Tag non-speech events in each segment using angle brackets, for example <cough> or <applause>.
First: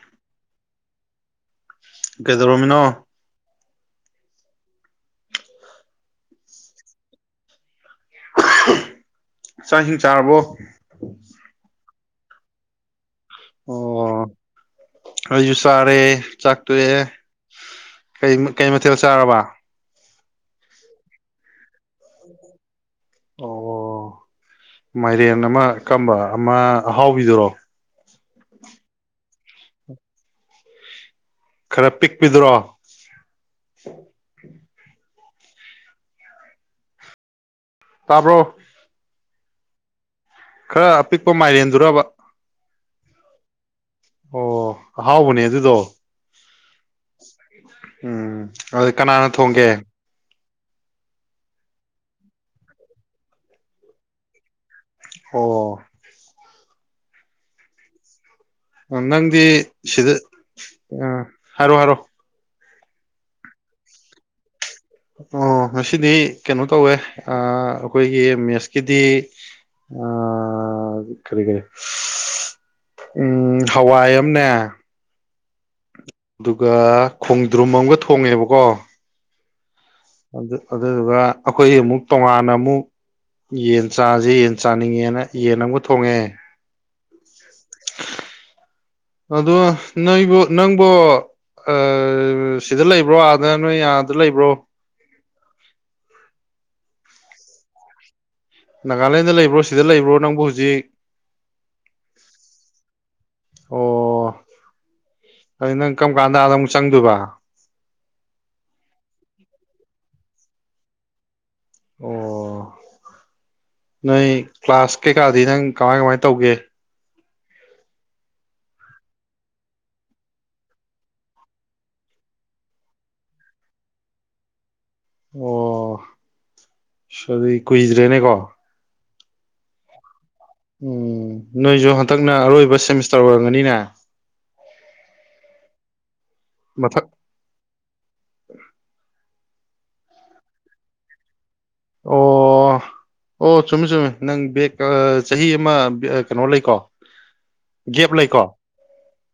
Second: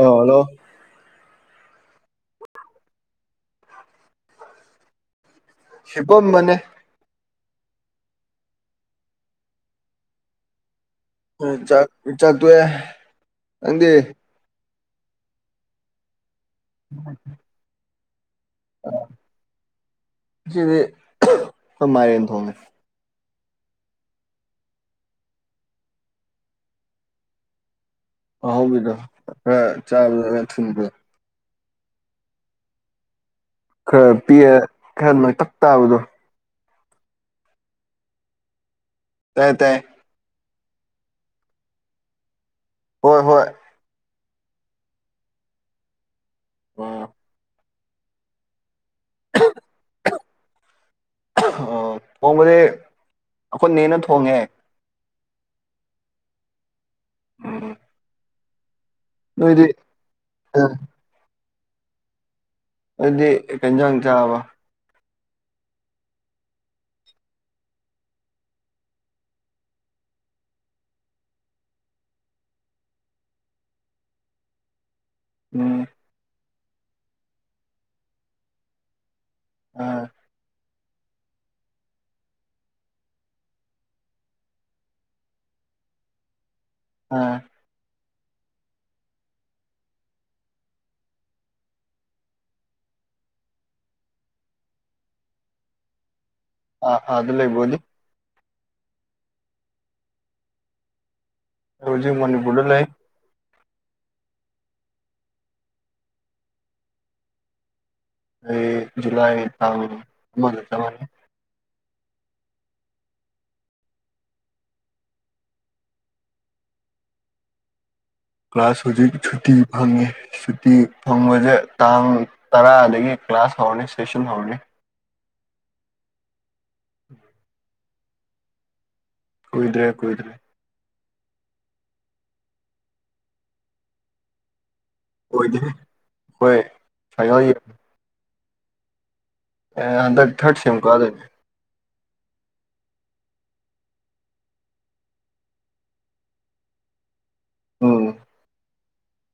ꯑ ꯍꯂꯣ ꯀꯩꯗꯧꯔꯝꯃꯤꯅꯣ ꯍꯤꯞꯄꯝꯕꯅꯦ ꯆꯥꯛ ꯏꯁꯤꯡ ꯆꯥꯔꯕꯣ ꯈꯣꯏ ꯆꯥꯛ ꯆꯥꯛ ꯇꯣꯛꯑꯦ ꯅꯪꯗꯤ ꯑꯣ ꯑꯩꯁꯨ ꯆꯥꯔꯦ ꯆꯥꯛ ꯇꯣꯛꯑꯦ ꯀꯩ ꯀꯩ ꯃꯊꯦꯜ ꯆꯥꯔꯕ ꯉꯁꯤꯗꯤ ꯈꯣꯏ ꯃꯥꯏꯔꯦꯟ ꯊꯣꯡꯉꯦ ꯑꯣ ꯑꯣ ꯃꯥꯏꯔꯦꯟ ꯑꯃ ꯀꯝꯕ ꯑꯃ ꯑꯍꯥꯎꯕꯤꯗꯨꯔꯣ ꯑꯍꯥꯎꯕꯤꯗꯣ ꯈꯔ ꯆꯥꯕꯗ ꯈꯔ ꯊꯨꯝꯕ ꯈꯔ ꯄꯤꯛꯄꯤꯗꯨꯔꯣ ꯈꯔ ꯄꯤꯛꯑꯦ ꯈꯔ ꯅꯥꯏꯇꯛ ꯇꯥꯕꯗꯣ ꯇꯥꯕ꯭ꯔꯣ ꯇꯥꯏ ꯇꯥꯏ ꯈꯔ ꯑꯄꯤꯛꯄ ꯃꯥꯏꯔꯦꯟꯗꯨꯔꯕ ꯍꯣꯏ ꯍꯣꯏ ꯑꯣ ꯑꯍꯥꯎꯕꯅꯦ ꯑꯗꯨꯗꯣ ꯎꯝ ꯑꯗꯨ ꯀꯅꯥꯅ ꯊꯣꯡꯒꯦ ꯑꯣ ꯊꯣꯡꯕꯗꯤ ꯑꯩꯈꯣꯏ ꯅꯦꯅ ꯊꯣꯡꯉꯦ ꯑꯣ ꯎꯝ ꯅꯪꯗꯤ ꯅꯣꯏꯗꯤ ꯁꯤꯗ ꯑꯥ ꯍꯥꯏꯔꯣ ꯍꯥꯏꯔꯣ ꯑꯗꯨꯗꯤ ꯀꯩ ꯏꯟꯖꯥꯡ ꯆꯥꯔꯕ ꯑꯣ ꯉꯁꯤꯗꯤ ꯀꯩꯅꯣ ꯇꯧꯋꯦ ꯑꯥ ꯑꯩꯈꯣꯏꯒꯤ ꯃ꯭ꯦꯠꯁꯀꯤꯗꯤ ꯑꯥ ꯀꯔꯤ ꯀꯔꯤ ꯎꯝ ꯍꯋꯥꯏ ꯑꯃꯅꯦ ꯎꯝ ꯑꯗꯨꯒ ꯈꯣꯡꯗ꯭ꯔꯨꯝ ꯑꯃꯒ ꯊꯣꯡꯉꯦꯕꯀꯣ ꯑꯥ ꯑꯗꯨ ꯑꯗꯨꯗꯨꯒ ꯑꯩꯈꯣꯏ ꯑꯃꯨꯛ ꯇꯣꯉꯥꯟꯅ ꯑꯃꯨꯛ ꯌꯦꯟ ꯆꯥꯖꯦ ꯌꯦꯟ ꯆꯥꯅꯤꯡꯉꯦꯅ ꯌꯦꯟ ꯑꯃꯒ ꯊꯣꯡꯉꯦ ꯑꯥ ꯑꯗꯣ ꯅꯣꯏꯕꯨ ꯅꯪꯕꯨ ꯑꯥ ꯁꯤꯗ ꯂꯩꯕ꯭ꯔꯣ ꯑꯥꯗ ꯅꯣꯏ ꯑꯥꯗ ꯂꯩꯕ꯭ꯔꯣ ꯑꯥ ꯑꯥꯗ ꯂꯩꯕ꯭ꯔꯣꯗꯤ ꯅꯥꯒꯥꯂꯦꯟꯗ ꯂꯩꯕ꯭ꯔꯣ ꯁꯤꯗ ꯂꯩꯕ꯭ꯔꯣ ꯅꯪꯕꯨ ꯍꯨꯖꯤꯛ ꯑꯩ ꯍꯧꯖꯤꯛ ꯃꯅꯤꯄꯨꯔꯗ ꯂꯩ ꯑꯣ ꯑꯩ ꯅꯪ ꯀꯔꯝ ꯀꯥꯟꯗ ꯑꯃꯨꯛ ꯆꯪꯗꯣꯏꯕ ꯑꯩ ꯖꯨꯂꯥꯏ ꯇꯥꯡ ꯑꯃꯗ ꯆꯪꯉꯅꯤ ꯑꯣ ꯅꯣꯏ ꯀ꯭ꯂꯥꯁ ꯀꯩꯀꯥꯗꯤ ꯅꯪ ꯀꯃꯥꯏ ꯀꯃꯥꯏ ꯇꯧꯒꯦ ꯀ꯭ꯂꯥꯁ ꯍꯧꯖꯤꯛ ꯁꯨꯇꯤ ꯐꯪꯉꯦ ꯁꯨꯇꯤ ꯐꯪꯕꯁꯦ ꯇꯥꯡ ꯇꯔꯥꯗꯒꯤ ꯀ꯭ꯂꯥꯁ ꯍꯧꯔꯅꯤ ꯁꯦꯁꯟ ꯍꯧꯔꯅꯤ ꯑꯣ ꯑꯁ ꯑꯗꯨꯗꯤ ꯀꯨꯏꯗ꯭ꯔꯦꯅꯦꯀꯣ ꯀꯨꯏꯗ꯭ꯔꯦ ꯀꯨꯏꯗ꯭ꯔꯦ ꯎꯝ ꯅꯣꯏꯖꯨ ꯍꯟꯗꯛꯅ ꯑꯔꯣꯏꯕ ꯁꯦꯃꯤꯁꯇꯔ ꯑꯣꯏꯔꯝꯒꯅꯤꯅꯦ ꯃꯊꯛ <unintelligible> <inaudible> ꯑꯥ ꯍꯟꯗꯛ ꯊꯔꯠ ꯁꯦꯝ ꯀꯥꯗꯨꯏꯅꯦ ꯑꯣ ꯑꯣ ꯆꯨꯝꯃꯤ ꯆꯨꯝꯃꯤ ꯅꯪ ꯕꯦꯒ ꯆꯍꯤ ꯑꯃ ꯀꯩꯅꯣ ꯂꯩꯀꯣ ꯎꯝ ꯒꯦꯞ ꯂꯩꯀꯣ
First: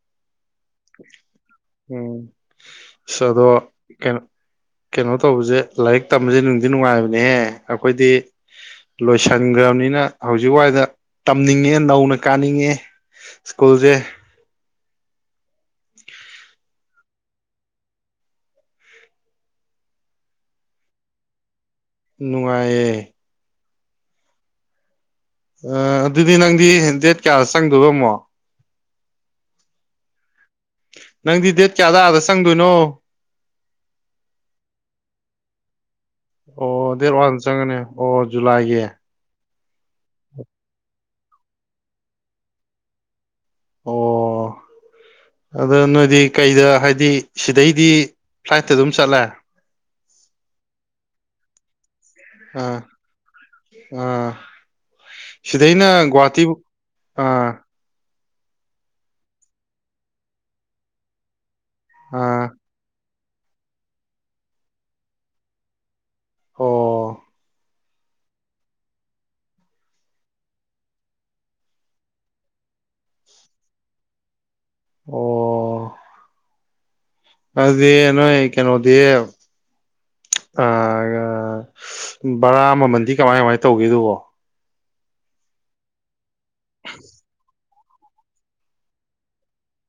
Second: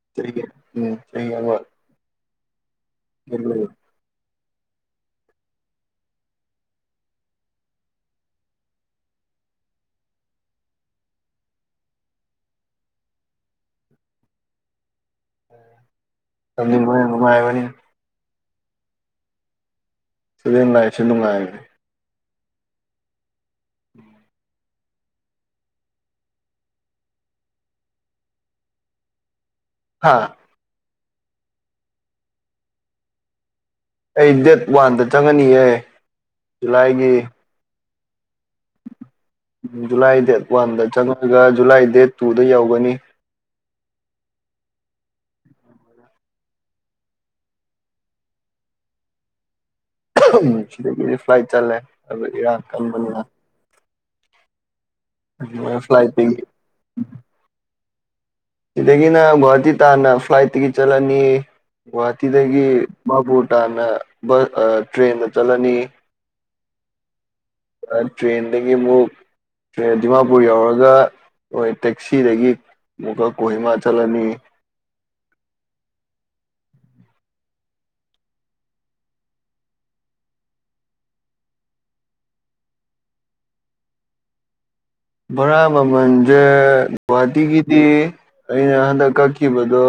<unintelligible> ꯏꯁ ꯑꯥꯗꯣ ꯀꯩ ꯀꯩꯅꯣ ꯇꯧꯕꯁꯦ ꯂꯥꯏꯔꯤꯛ ꯇꯝꯕꯁꯦ ꯅꯨꯡꯗꯤ ꯅꯨꯡꯉꯥꯏꯕꯅꯦꯍꯦ ꯑꯩꯈꯣꯏꯗꯤ ꯂꯣꯏꯁꯟꯒ꯭ꯔꯕꯅꯤꯅ ꯍꯧꯖꯤꯛ ꯋꯥꯏꯗ ꯇꯝꯅꯤꯡꯉꯦ ꯅꯧꯅ ꯀꯥꯅꯤꯡꯉꯦ ꯁ꯭ꯀꯨꯜꯁꯦ ꯇꯝꯅꯤꯡꯕꯅꯦ ꯅꯨꯡꯉꯥꯏꯕꯅꯦ ꯁ꯭ꯇꯨꯗꯦꯟ ꯂꯥꯏꯐ ꯁꯦꯅꯨꯡꯉꯥꯏꯌꯦ ꯅꯨꯡꯉꯥꯏꯌꯦ ꯑꯗꯨꯗꯤ ꯅꯪꯗꯤ ꯗꯦꯠ ꯀꯌꯥ ꯆꯪꯗꯣꯏꯕ ꯑꯃꯨꯛ ꯍꯥꯥ ꯅꯪꯗꯤ ꯗꯦꯠ ꯀꯌꯥ ꯑꯥꯗꯗ ꯆꯪꯗꯣꯏꯅꯣ ꯑꯩ ꯗꯦꯠ ꯋꯥꯟꯗ ꯆꯪꯉꯅꯤꯌꯦ ꯑꯣ ꯗꯦꯠ ꯖꯨꯂꯥꯏꯒꯤ ꯋꯥꯟ ꯆꯪꯉꯅꯤ ꯑꯣ ꯖꯨꯂꯥꯏꯒꯤ ꯎꯝ ꯖꯨꯂꯥꯏ ꯗꯦꯠ ꯋꯥꯟꯗ ꯆꯪꯉꯒ ꯖꯨꯂꯥꯏ ꯗꯦꯠ ꯇꯨꯗ ꯌꯧꯒꯅꯤ ꯑꯣ ꯑꯗ ꯅꯣꯏꯗꯤ ꯀꯩꯗ ꯍꯥꯏꯗꯤ ꯁꯤꯗꯩꯗꯤ ꯐ꯭ꯂꯥꯏꯠꯇ ꯑꯗꯨꯝ ꯆꯠꯂꯦ ꯁꯤꯗꯒꯤꯗꯤ ꯐ꯭ꯂꯥꯏꯠ ꯆꯠꯂꯦ ꯑꯗꯨꯒ ꯏꯔꯥꯡ ꯑꯥ ꯀꯟꯕꯅꯤꯅ ꯑꯥ ꯁꯤꯗꯩꯅ ꯐ꯭ꯂꯥꯏꯠꯇꯒꯤ ꯒꯨꯍꯥꯇꯤꯕꯨ ꯑꯥ ꯁꯤꯗꯒꯤꯅ ꯒꯨꯍꯥꯇꯤ ꯇꯥꯟꯅ ꯐ꯭ꯂꯥꯏꯠꯇꯒꯤ ꯆꯠꯂꯅꯤ ꯑꯥ ꯒꯨꯍꯥꯇꯤꯗꯒꯤ ꯗꯤꯃꯄꯨꯔ ꯇꯥꯟꯅ ꯇ꯭ꯔꯦꯟꯗ ꯆꯠꯂꯅꯤ ꯑꯣ ꯇ꯭ꯔꯦꯟꯗꯒꯤ ꯑꯃꯨꯛ ꯇ꯭ꯔꯦꯟ ꯗꯤꯃꯥꯄꯨꯔ ꯌꯧꯔꯒ ꯍꯣꯏ ꯇꯦꯛꯁꯤꯗꯒꯤ ꯃꯨꯒꯥ ꯀꯣꯍꯤꯃꯥ ꯆꯠꯂꯅꯤ ꯑꯣ ꯑꯗꯤ ꯅꯣꯏ ꯀꯩꯅꯣꯗꯤ ꯑꯥ ꯕꯔꯥ ꯃꯃꯜꯗꯤ ꯀꯃꯥꯏ ꯀꯃꯥꯏ ꯇꯧꯒꯦꯗꯨꯕꯣ ꯕꯔꯥ ꯃꯃꯟꯖꯦ ꯒꯨꯍꯥꯇꯤꯒꯤ ꯗꯤ ꯑꯩꯅ ꯍꯟꯗꯛ ꯀꯛꯈꯤꯕꯗꯣ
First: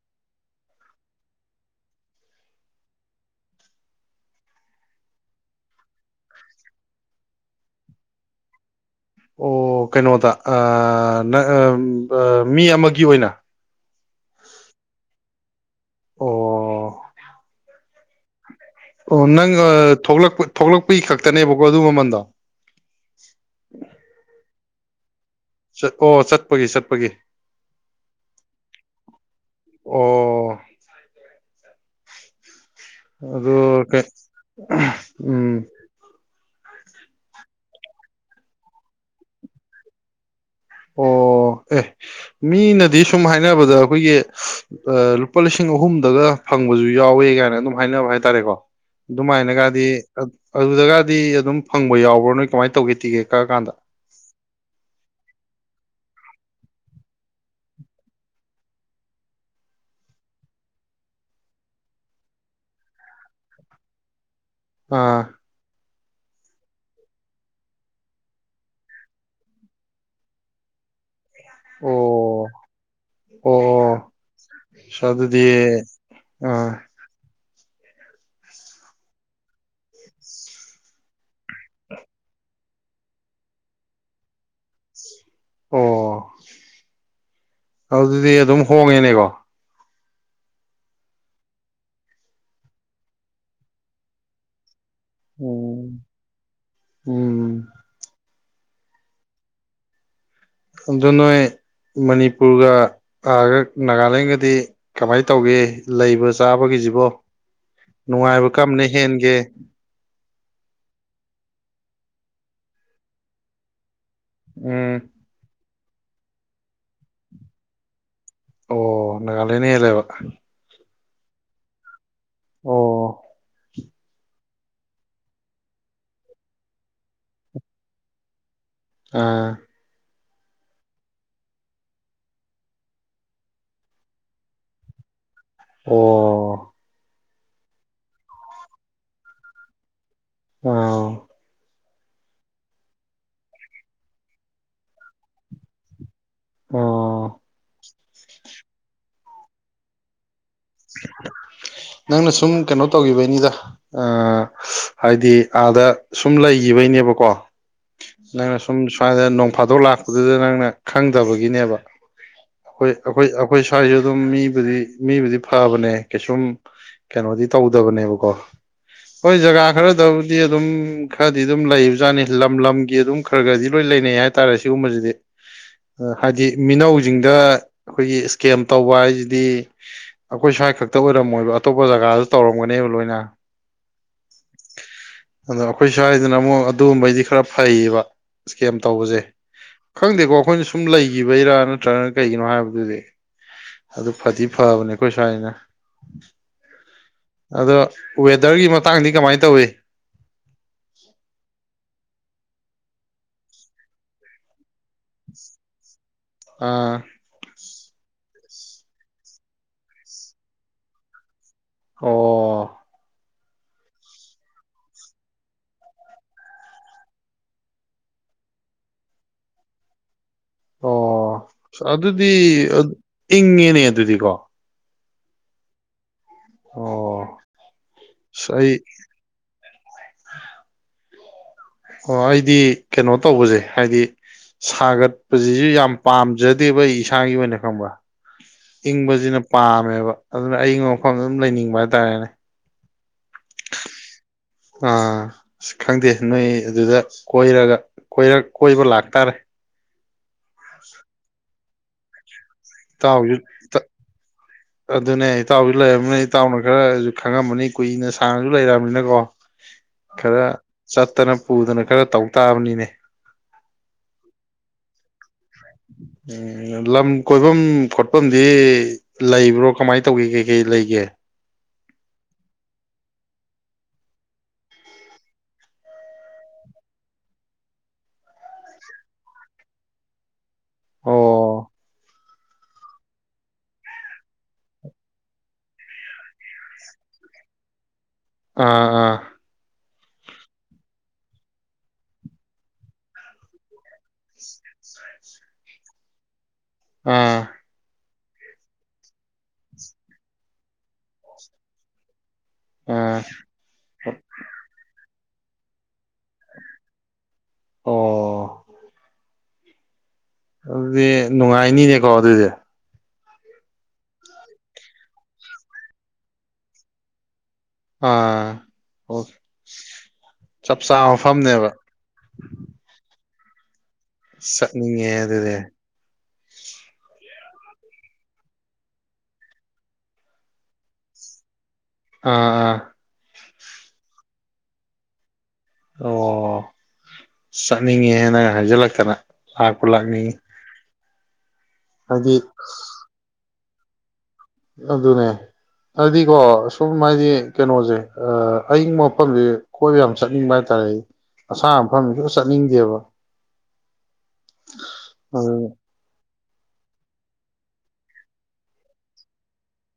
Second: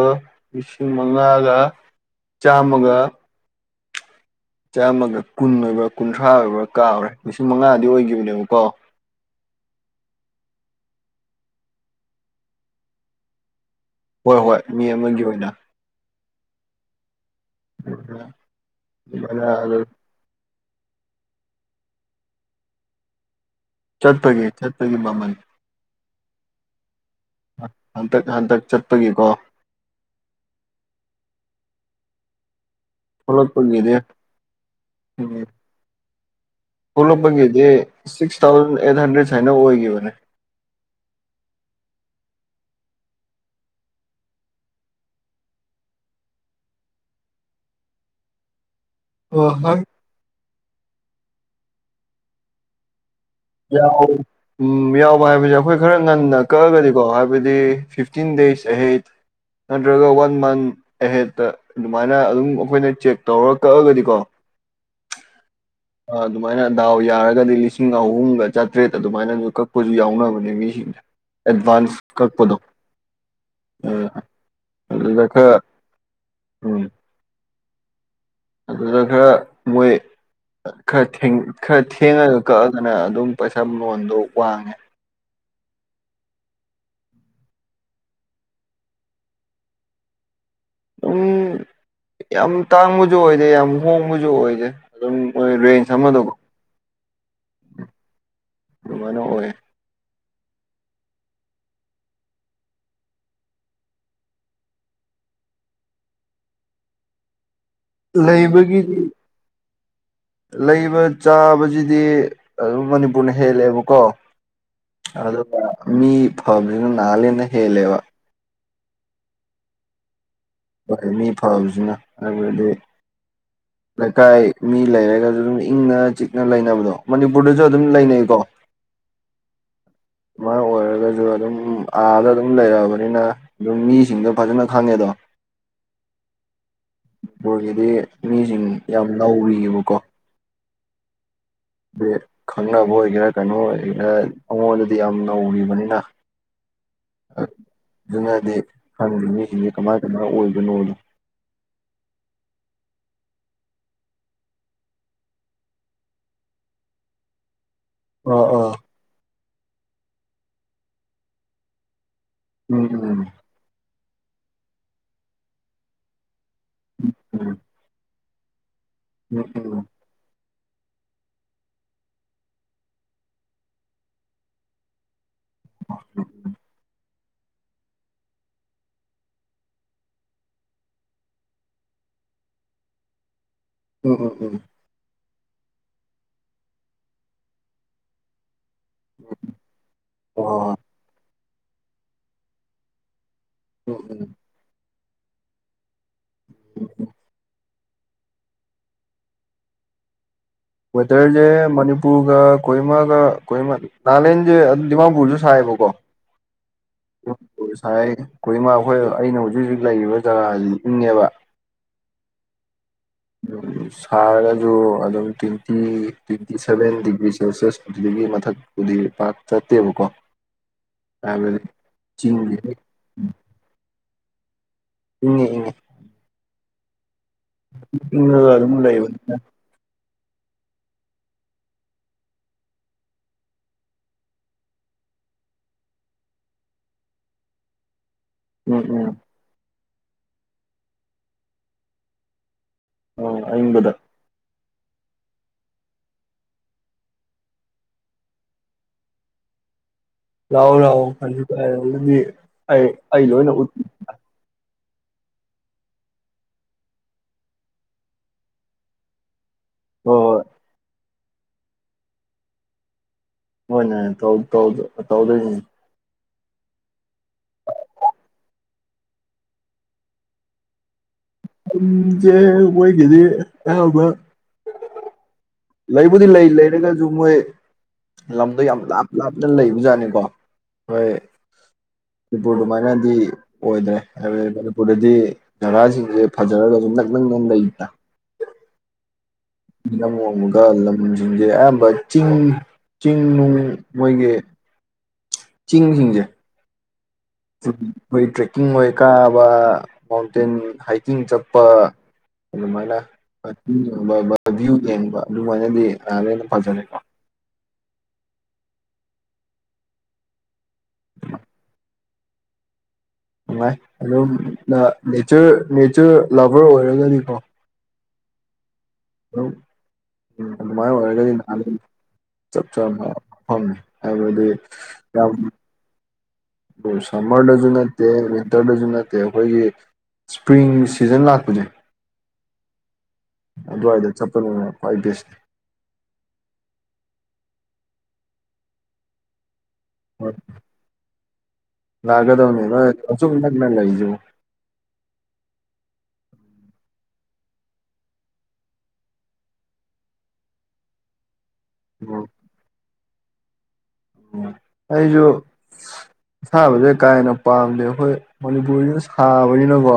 ꯂꯤꯁꯤꯡ ꯃꯉꯥꯒ ꯆꯥꯃꯒ ꯆꯥꯝꯃꯒ ꯀꯨꯟ ꯑꯣꯏꯕ꯭ꯔꯥ ꯀꯨꯟꯊ꯭ꯔꯥ ꯑꯣꯏꯕ꯭ꯔꯥ ꯀꯥꯎꯔꯦ ꯂꯤꯁꯤꯡ ꯃꯉꯥꯗꯤ ꯑꯣꯏꯒꯤꯕꯅꯦꯕꯀꯣ ꯑꯣ ꯀꯩꯅꯣꯗ ꯑꯥ ꯃꯤ ꯑꯃꯒꯤ ꯑꯣꯏꯅ ꯍꯣꯏ ꯍꯣꯏ ꯃꯤ ꯑꯃꯒꯤ ꯑꯣꯏꯅ ꯑꯣ <unintelligible> ꯑꯣ ꯑꯗꯨꯃꯥꯏꯅ ꯅꯪꯒ ꯑꯗꯨ ꯊꯣꯛꯂꯛꯄ ꯊꯣꯛꯂꯛꯄꯒꯤ ꯈꯛꯇꯅꯦꯕꯀꯣ ꯑꯗꯨ ꯃꯃꯟꯗꯣ ꯆꯠꯄꯒꯤ ꯆꯠꯄꯒꯤ ꯃꯃꯟ ꯑꯣ ꯆꯠꯄꯒꯤ ꯆꯠꯄꯒꯤ ꯍꯟꯇꯛ ꯍꯟꯇꯛ ꯆꯠꯄꯒꯤꯀꯣ ꯑꯣ ꯑꯗꯣ ꯊꯣꯛꯂꯛꯄꯒꯤꯗꯤ ꯀꯦ ꯎꯝ ꯊꯣꯛꯂꯛꯄꯒꯤꯗꯤ ꯁꯤꯛꯁ ꯊꯥꯎꯖꯟ ꯑꯦꯠ ꯍꯟꯗ꯭ꯔꯦꯗ ꯁꯨꯃꯥꯏꯅ ꯑꯣꯏꯒꯤꯕꯅꯦ ꯑꯣ ꯑꯦ ꯃꯤꯅꯗꯤ ꯁꯨꯝ ꯍꯥꯏꯅꯕꯗ ꯑꯈꯣꯏꯒꯤ ꯂꯨꯄꯥ ꯂꯤꯁꯤꯡ ꯑꯍꯨꯝꯗꯒ ꯐꯪꯕꯖꯨ ꯌꯥꯎꯋꯤ ꯀꯥꯏꯅ ꯑꯗꯨꯝ ꯍꯥꯏꯅꯕ ꯍꯥꯏꯇꯥꯔꯦꯀꯣ ꯑꯗꯨꯃꯥꯏꯅꯒꯗꯤ ꯑꯗꯨꯗꯒꯗꯤ ꯑꯗꯨꯝ ꯐꯪꯕ ꯌꯥꯎꯕ꯭ꯔꯣ ꯅꯣꯏ ꯀꯃꯥꯏꯅ ꯇꯧꯒꯦ ꯇꯤꯒꯦ ꯌꯥꯎ ꯋꯤ ꯎꯝ ꯌꯥꯎꯕ ꯍꯥꯏꯕꯖꯦ ꯍꯣꯏ ꯈꯔ ꯉꯟꯅ ꯀꯛꯑꯒꯗꯤꯀꯣ ꯍꯥꯏꯕꯗꯤ ꯐꯤꯐꯇꯤꯟ ꯗꯦꯖ ꯑꯍꯦꯠ ꯅꯠꯇ꯭ꯔꯒ ꯋꯥꯟ ꯃꯟ ꯑꯦꯍꯦꯠꯇ ꯑꯗꯨꯃꯥꯏꯅ ꯑꯗꯨꯝ ꯑꯩꯈꯣꯏꯅ ꯆꯦꯛ ꯇꯧꯔ ꯀꯛꯑꯒꯗꯤꯀꯣ ꯑꯥ ꯑꯗꯨꯃꯥꯏꯅ ꯗꯥꯎ ꯌꯥꯔꯒꯗꯤ ꯂꯤꯁꯤꯡ ꯑꯍꯨꯝꯒ ꯆꯥꯇ꯭ꯔꯦꯠ ꯑꯗꯨꯃꯥꯏꯅꯁꯨ ꯀꯛꯄꯁꯨ ꯌꯥꯎꯅꯕꯅꯦ ꯃꯤꯁꯤꯡꯁꯦ ꯑꯦꯠꯚꯥꯟꯁ ꯑꯣ ꯀꯛꯄꯗꯣ ꯑꯥ ꯑꯣ ꯑꯁ ꯑꯗꯨꯗ ꯑꯗꯨꯗꯤ ꯈꯔ ꯑꯥ ꯎꯝ ꯑꯗꯨꯗ ꯈꯔ ꯃꯣꯏ ꯈꯔ ꯊꯦꯡ ꯈꯔ ꯊꯦꯡꯉꯒ ꯀꯛꯑꯒꯅ ꯑꯗꯨꯝ ꯄꯩꯁꯥ ꯃꯃꯜꯗꯣ ꯋꯥꯡꯉꯦ ꯑꯣ ꯑꯗꯨꯗꯤ ꯑꯗꯨꯝ ꯍꯣꯡꯉꯦꯅꯦꯀꯣ ꯎꯝ ꯌꯥꯝ ꯇꯥꯡꯕꯖꯨ ꯑꯣꯏꯗꯦ ꯌꯥꯝ ꯍꯣꯡꯕꯖꯨ ꯑꯣꯏꯗꯦ ꯑꯗꯨꯝ ꯔꯦꯟꯖ ꯎꯝ ꯑꯃꯗꯀꯣ ꯎꯝ ꯑꯗꯨꯝꯃꯥꯏꯅ ꯑꯣꯏ ꯑꯗꯨ ꯅꯣꯏ ꯃꯅꯤꯄꯨꯔꯒ ꯅꯥꯒꯥꯂꯦꯟꯒꯗꯤ ꯀꯃꯥꯏ ꯇꯧꯒꯦ ꯂꯩꯕ ꯆꯥꯕꯒꯤ ꯁꯤꯕꯣ ꯅꯨꯡꯉꯥꯏꯕ ꯀꯔꯝꯕꯅ ꯂꯩꯕꯒꯤꯗꯤ ꯍꯦꯟꯒꯦ ꯂꯩꯕ ꯆꯥꯕꯖꯤꯗꯤ ꯑꯗꯨꯝ ꯃꯅꯤꯄꯨꯔꯅ ꯍꯦꯜꯂꯦꯕꯀꯣ ꯎꯝ ꯑꯗꯨ ꯃꯤ ꯐꯕꯖꯤꯅ ꯅꯥꯒꯥꯂꯦꯟꯅ ꯍꯦꯜꯂꯦꯕ ꯑꯣ ꯅꯥꯒꯥꯂꯦꯟꯅ ꯍꯦꯜꯂꯦꯕ ꯍꯣꯏ ꯃꯤ ꯐꯕꯖꯤꯅ ꯍꯥꯏꯕꯗꯤ ꯑꯣ ꯂꯩꯀꯥꯏ ꯃꯤ ꯂꯩꯔꯒꯖꯨ ꯑꯗꯨꯝ ꯏꯪꯅ ꯆꯤꯛꯅ ꯂꯩꯅꯕꯗꯣ ꯃꯅꯤꯄꯨꯔꯗꯖꯨ ꯑꯗꯨꯝ ꯂꯩꯅꯩꯀꯣ ꯑꯥ ꯑꯣꯏꯔꯒꯖꯨ ꯑꯗꯨꯝ ꯑꯥꯗ ꯑꯗꯨꯝ ꯂꯩꯑꯔꯕꯅꯤꯅ ꯑꯗꯨꯝ ꯃꯤꯁꯤꯡꯗꯣ ꯐꯖꯅ ꯈꯪꯉꯦꯗꯣ ꯑꯣ ꯃꯅꯤꯄꯨꯔꯒꯤꯗꯤ ꯃꯤꯁꯤꯡ ꯌꯥꯝ ꯅꯧꯔꯤꯕꯀꯣ ꯑꯥꯎ ꯈꯪꯅꯕ ꯑꯣꯏꯒꯦꯔꯥ ꯀꯩꯅꯣ ꯑꯣꯏꯒꯦꯔꯥ ꯑꯩꯉꯣꯟꯗꯗꯤ ꯌꯥꯝ ꯅꯧꯔꯤꯕꯅꯤꯅ ꯑꯣ ꯑꯗꯨꯅꯗꯤ ꯍꯥꯟꯅꯒꯤ ꯃꯤꯁꯤꯡꯁꯦ ꯀꯃꯥꯏ ꯀꯃꯥꯏ ꯑꯣꯏꯕꯅꯣꯗꯣ ꯅꯪꯅ ꯁꯨꯝ ꯀꯩꯅꯣ ꯇꯧꯒꯤꯕꯩꯅꯤꯗ ꯑꯥ ꯍꯥꯏꯗꯤ ꯑꯥꯗ ꯁꯨꯝ ꯂꯩ ꯒꯤꯕꯩꯅꯦꯕꯀꯣ ꯑꯥ ꯅꯪꯅ ꯑꯥ ꯁꯨꯝ ꯁꯋꯥꯏꯗ ꯅꯣꯡ ꯐꯥꯗꯣꯛ ꯂꯥꯛꯄꯗꯨꯗ ꯅꯪꯅ ꯈꯪꯗꯕꯒꯤꯅꯦꯕ ꯎꯝ ꯑꯈꯣꯏ ꯎꯝ ꯑꯈꯣꯏ ꯑꯈꯣꯏ ꯁ꯭ꯋꯥꯏꯖꯨ ꯑꯗꯨꯝ ꯃꯤꯕꯨꯗꯤ ꯃꯤꯕꯨꯗꯤ ꯐꯕꯅꯦ ꯀꯩꯁꯨꯝ ꯀꯩꯅꯣꯗꯤ ꯎꯝ ꯇꯧꯗꯕꯅꯦꯕꯀꯣ ꯍꯣꯏ ꯎꯝ ꯖꯒꯥ ꯈꯔꯗꯕꯨꯗꯤ ꯑꯗꯨꯝ ꯈꯔꯗꯤ ꯑꯗꯨꯝ ꯂꯩꯕꯖꯥꯠꯅꯤ ꯂꯝ ꯂꯝꯒꯤ ꯑꯗꯨꯝ ꯈꯔꯒꯗꯤ ꯂꯣꯏ ꯂꯩꯅꯩ ꯍꯥꯏꯇꯥꯔꯦ ꯁꯤꯒꯨꯝꯕꯁꯤꯗꯤ ꯍꯥꯏꯗꯤ ꯃꯤꯅꯧꯖꯤꯡꯗ ꯑꯈꯣꯏꯒꯤ ꯁꯀꯦꯝ ꯇꯧꯕ ꯍꯥꯏꯖꯤꯗꯤ ꯑꯩꯈꯣꯏ ꯁ꯭ꯋꯥꯏ ꯈꯛꯇ ꯑꯣꯏꯔꯝꯃꯣꯏꯕ ꯑꯇꯣꯞꯄ ꯖꯒꯥꯗꯁꯨ ꯇꯧꯔꯝꯒꯅꯦꯕ ꯂꯣꯏꯅ ꯎꯝ ꯎꯝ ꯎꯝ ꯎꯝ ꯑꯗꯣ ꯑꯩꯈꯣꯏ ꯁ꯭ꯋꯥꯏꯗꯅ ꯑꯃꯨꯛ ꯑꯗꯨꯒꯨꯝꯕꯩꯗꯤ ꯈꯔ ꯐꯩꯌꯦꯕ ꯀꯦꯝ ꯇꯧꯕꯖꯦ ꯈꯪꯗꯦꯀꯣ ꯑꯩꯈꯣꯏꯅ ꯑꯣ ꯁꯨꯝ ꯂꯩꯒꯤꯕꯩꯔꯥ ꯅꯠꯇ꯭ꯔꯒ ꯀꯩꯒꯤꯅꯣ ꯍꯥꯏꯕꯗꯨꯗꯤ ꯎꯝ ꯑꯗꯨ ꯎꯝ ꯐꯗꯤ ꯐꯕꯅꯦ ꯑꯈꯣꯏ ꯁ꯭ꯋꯥꯏꯖꯤꯅ ꯑꯗꯣ ꯋꯦꯗꯔꯒꯤ ꯃꯇꯥꯡꯗꯤ ꯀꯃꯥꯏ ꯇꯧꯏ ꯋꯦꯗꯔꯖꯦ ꯃꯅꯤꯄꯨꯔꯒ ꯀꯣꯍꯤꯃꯥꯒ ꯀꯣꯍꯤꯃ ꯅꯒꯥꯂꯦꯟꯖꯦ ꯗꯤꯃꯥꯄꯨꯔꯖꯨ ꯁꯥꯏꯌꯦꯕꯀꯣ ꯑꯥ ꯉꯁꯥꯏ ꯀꯣꯍꯤꯃꯥ ꯑꯈꯣꯏ ꯑꯩꯅ ꯍꯧꯖꯤꯛ ꯍꯧꯖꯤꯛ ꯂꯩꯔꯤꯕ ꯖꯒꯥꯁꯤꯗꯤ ꯏꯪꯉꯦꯕ ꯑꯣ ꯁꯥꯔꯒꯁꯨ ꯑꯗꯨꯝ twenty twenty seven degree Celsius ꯒꯤ ꯃꯊꯛꯇꯗꯤ ꯄꯥꯛ ꯆꯠꯇꯦꯕꯀꯣ ꯑꯣ ꯍꯥꯏꯕꯗꯤ ꯑꯗꯨꯗꯤ ꯆꯤꯡꯒꯤ ꯏꯪꯉꯤꯅꯦ ꯑꯗꯨꯗꯤꯀꯣ ꯏꯪꯉꯦ ꯏꯪꯉꯦ ꯑꯣ ꯏꯪꯉꯒ ꯑꯁ ꯑꯗꯨꯝ ꯑꯩ ꯂꯩꯕꯅꯤꯅꯥ ꯑꯣ ꯑꯩꯗꯤ ꯀꯦꯅꯣ ꯇꯧꯕꯖꯦ ꯍꯥꯏꯗꯤ ꯁꯥꯒꯠꯄꯖꯤꯖꯨ ꯌꯥꯝ ꯄꯥꯝꯖꯗꯦꯕ ꯑꯩ ꯏꯁꯥꯒꯤ ꯑꯣꯏꯅ ꯈꯪꯕ꯭ꯔꯥ ꯎꯝ ꯎꯝ ꯏꯪꯕꯖꯤꯅ ꯄꯥꯝꯃꯦꯕ ꯑꯗꯨꯅ ꯑꯏꯪꯕ ꯃꯐꯝꯗ ꯑꯗꯨꯝ ꯂꯩꯅꯤꯡꯕ ꯍꯥꯏꯇꯥꯔꯦꯅꯦ ꯑꯣ ꯑꯏꯪꯕꯗ ꯑꯥ ꯁ ꯈꯪꯗꯦ ꯅꯣꯏ ꯑꯗꯨꯗ ꯀꯣꯏꯔꯒ ꯀꯣꯏꯔꯛ ꯀꯣꯏꯕ ꯂꯥꯛꯇꯥꯔꯦ <inaudible> ꯂꯥꯑꯣ ꯂꯥꯑꯣ ꯐꯟꯖꯨ ꯑꯩ ꯑꯩ ꯏꯇꯥꯎꯁꯨ ꯂꯣꯏꯅ ꯎ ꯑꯗꯨꯅꯦ ꯏꯇꯥꯎꯖꯨ ꯂꯩꯔꯕꯅꯤꯅ ꯏꯇꯥꯎꯅ ꯈꯔꯖꯨ ꯈꯪꯉꯝꯃꯅꯤ ꯀꯨꯏꯅ ꯁꯥꯡꯅꯖꯨ ꯂꯩꯔꯛꯑꯕꯅꯤꯅꯀꯣ ꯍꯣꯏ ꯍꯣꯏ ꯈꯔ ꯆꯠꯇꯅ ꯄꯨꯗꯅ ꯈꯔ ꯇꯧ ꯇꯥꯕꯅꯤꯅꯦ ꯍꯣꯏꯅꯦ ꯇꯧ ꯇꯧ ꯇꯧꯗꯣꯏꯅꯤ ꯎꯝ ꯂꯝ ꯀꯣꯏꯕꯝ ꯈꯣꯠꯐꯝꯗꯤ ꯂꯩꯕ꯭ꯔꯣ ꯀꯃꯥꯏ ꯇꯧꯒꯦ ꯀꯩ ꯀꯩ ꯂꯩꯒꯦ ꯂꯝꯖꯦ ꯃꯣꯏꯒꯤꯗꯤ ꯑꯌꯥꯝꯕ ꯂꯩꯕꯨꯗꯤ ꯂꯩ ꯂꯩꯔꯒꯖꯨ ꯃꯣꯏ ꯂꯝꯗꯣ ꯌꯥꯝ ꯂꯥꯞ ꯂꯥꯞꯅ ꯂꯩꯕ ꯖꯥꯠꯅꯤꯀꯣ ꯍꯣꯏ ꯑꯣ ꯃꯅꯤꯄꯨꯔ ꯑꯗꯨꯃꯥꯏꯅꯗꯤ ꯑꯣꯏꯗꯔꯦ ꯍꯥꯏꯕꯗꯤ ꯃꯅꯤꯄꯨꯔꯗꯗꯤ ꯖꯒꯥꯥꯁꯤꯡꯖꯦ ꯐꯖꯅ ꯗꯨꯝ ꯅꯛ ꯅꯩ ꯅꯣꯡ ꯂꯩꯗ ꯑꯥ ꯑꯥ ꯏꯋꯥꯡ ꯋꯥꯡꯕꯒ ꯂꯝꯖꯤꯡꯖꯦ ꯑꯌꯥꯝꯕ ꯆꯤꯡ ꯆꯤꯡ ꯅꯨꯡ ꯃꯣꯏꯒꯤ ꯆꯤꯡꯖꯤꯡꯁꯦ ꯑꯥ <unintelligible> ꯈꯣꯏ ꯇ꯭ꯔꯦꯛꯀꯤꯡ ꯑꯣꯏ ꯀꯥꯕ ꯃꯥꯎꯟꯇꯦꯟ ꯍꯥꯏꯀꯤꯡ ꯆꯠꯄ ꯑꯗꯨꯃꯥꯏꯅ ꯑꯥ ꯑ ꯚ꯭ꯌꯨ ꯌꯦꯡꯕ ꯚ꯭ꯌꯨ ꯌꯦꯡꯕ ꯑꯗꯨꯃꯥꯏꯅꯗꯤ ꯍꯥꯟꯅꯗꯩꯗꯨꯝ ꯐꯖꯔꯦꯀꯣ ꯑꯣ ꯑꯗꯨꯗꯤ ꯅꯨꯡꯉꯥꯏꯅꯤꯅꯦꯀꯣ ꯑꯗꯨꯗꯤ ꯅꯨꯡꯉꯥꯏ ꯑꯗꯨꯝ ꯅ ꯅꯦꯆꯔ ꯅꯦꯆꯔ ꯂꯚꯔ ꯑꯣꯏꯔꯒꯅꯤꯀꯣ ꯑꯥ ꯑꯣ ꯆꯞ ꯑꯗꯨꯃꯥꯏꯅ ꯆꯥꯕ ꯑꯣꯏꯔꯒꯗꯤ ꯅꯍꯥꯟ ꯃꯐꯝꯅꯦꯕ ꯆꯞ ꯆꯥꯕ ꯃꯐꯝꯅꯤ ꯍꯥꯏꯕꯗꯤ ꯆꯠꯅꯤꯡꯉꯦ ꯌꯥꯝ ꯑꯗꯨꯗꯤ ꯑꯗꯨ ꯁꯝꯃꯔꯗꯖꯨ ꯅꯠꯇꯦ ꯋꯤꯟꯇꯔꯗꯖꯨ ꯅꯠꯇꯦ ꯑꯩꯈꯣꯏꯒꯤ ꯏꯁꯄ꯭ꯔꯤꯡ ꯁꯤꯖꯟ ꯂꯥꯛꯄꯖꯦ ꯑꯥ ꯑꯥ ꯑꯗꯨꯋꯥꯏꯗ ꯆꯠꯄꯅꯕꯨ ꯈ꯭ꯋꯥꯏ ꯕꯦꯁꯅꯦ ꯑꯣ ꯆꯠꯅꯤꯡꯉꯤꯍꯦ ꯅꯪꯅ ꯍꯥꯏꯖꯤꯜꯂꯛꯇꯅ ꯂꯥꯛꯄꯨ ꯂꯥꯛꯅꯤꯡꯏ ꯂꯥꯛꯀꯗꯧꯅꯤ ꯅꯣꯏ ꯑꯆꯨꯝ ꯅꯛꯅ ꯂꯩꯖꯤꯕꯣ ꯑꯗꯨꯅꯦ ꯑꯗꯨꯗꯤꯀꯣ ꯁꯨꯝ ꯍꯥꯏꯗꯤ ꯀꯅꯣꯖꯦ ꯑ ꯑꯌꯤꯡꯕ ꯃꯐꯝꯖꯦ ꯀꯣꯏꯕ ꯌꯥꯝ ꯆꯠꯅꯤꯡꯕ ꯍꯥꯏꯇꯥꯔꯦ ꯑꯗꯩ ꯑꯁꯥ ꯃꯐꯝꯖꯦ ꯁꯨꯛꯆꯠ ꯆꯠꯅꯤꯡꯗꯦꯕ ꯑꯩꯖꯨ ꯑꯗꯨ ꯑꯁꯥꯕꯖꯦ ꯀꯥ ꯍꯦꯟꯅ ꯄꯥꯝꯗꯦ ꯈꯣꯏ ꯃꯅꯤꯄꯨꯔꯖꯤꯅ ꯁꯥꯕꯅꯤꯅꯀꯣ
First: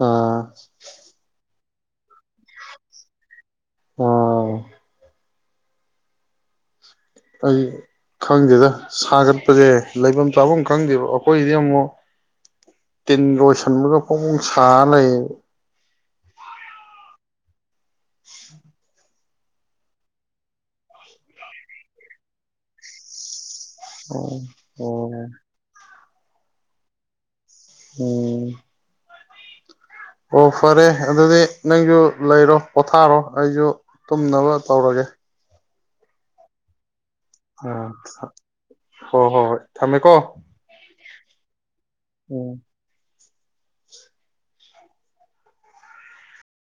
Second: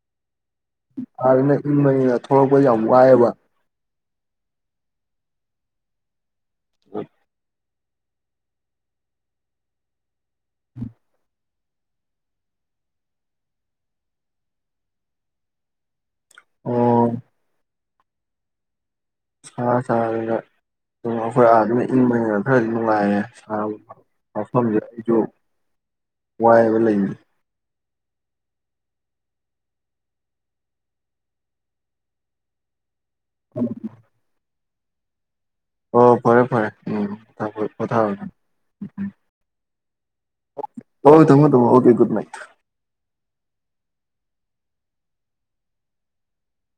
ꯑꯥ ꯑꯥꯗꯅ ꯏꯪꯕꯅꯤꯅ ꯊꯣꯛꯂꯛꯄ ꯌꯥꯝ ꯋꯥꯏꯑꯦꯕ ꯑꯥ ꯎꯝ ꯈꯪꯗꯦꯗꯥ ꯁꯥꯒꯠꯄꯖꯦ ꯂꯩꯕꯝ ꯆꯥꯕꯝ ꯈꯪꯗꯦꯕ ꯑꯩꯈꯣꯏꯗꯤ ꯑꯃꯨꯛ ꯇꯤꯟꯒ ꯑꯣꯏꯁꯟꯕꯒ ꯐꯣꯡ ꯐꯣꯡ ꯁꯥ ꯂꯩꯌꯦ ꯑꯣ ꯎꯝ ꯁꯥ ꯁꯥꯗꯨꯅ ꯑꯩꯈꯣꯏ ꯑꯥꯗꯨꯅ ꯏꯪꯕꯅꯤꯅ ꯈꯔꯗꯤ ꯅꯨꯡꯉꯥꯏꯔꯦ ꯑꯣ ꯃꯐꯝꯁꯦ ꯑꯣ ꯑꯩꯁꯨ ꯋꯥꯏꯕ ꯂꯩꯅꯤ ꯎꯝ ꯑꯣ ꯐꯔꯦ ꯑꯗꯨꯗꯤ ꯅꯪꯁꯨ ꯂꯩꯔꯣ ꯄꯣꯊꯥꯔꯣ ꯑꯩꯁꯨ ꯇꯨꯝꯅꯕ ꯇꯧꯔꯒꯦ ꯑꯣ ꯐꯔꯦ ꯐꯔꯦ ꯎꯝ ꯎ ꯄꯣꯊꯥꯔꯣ ꯍꯣ ꯍꯣ ꯍꯣ ꯊꯝꯃꯦꯀꯣ ꯍꯣ ꯊꯃꯣ ꯊꯃꯣ ꯑꯣꯀꯦ ꯒꯨꯠꯅꯥꯏꯠ ꯎꯝ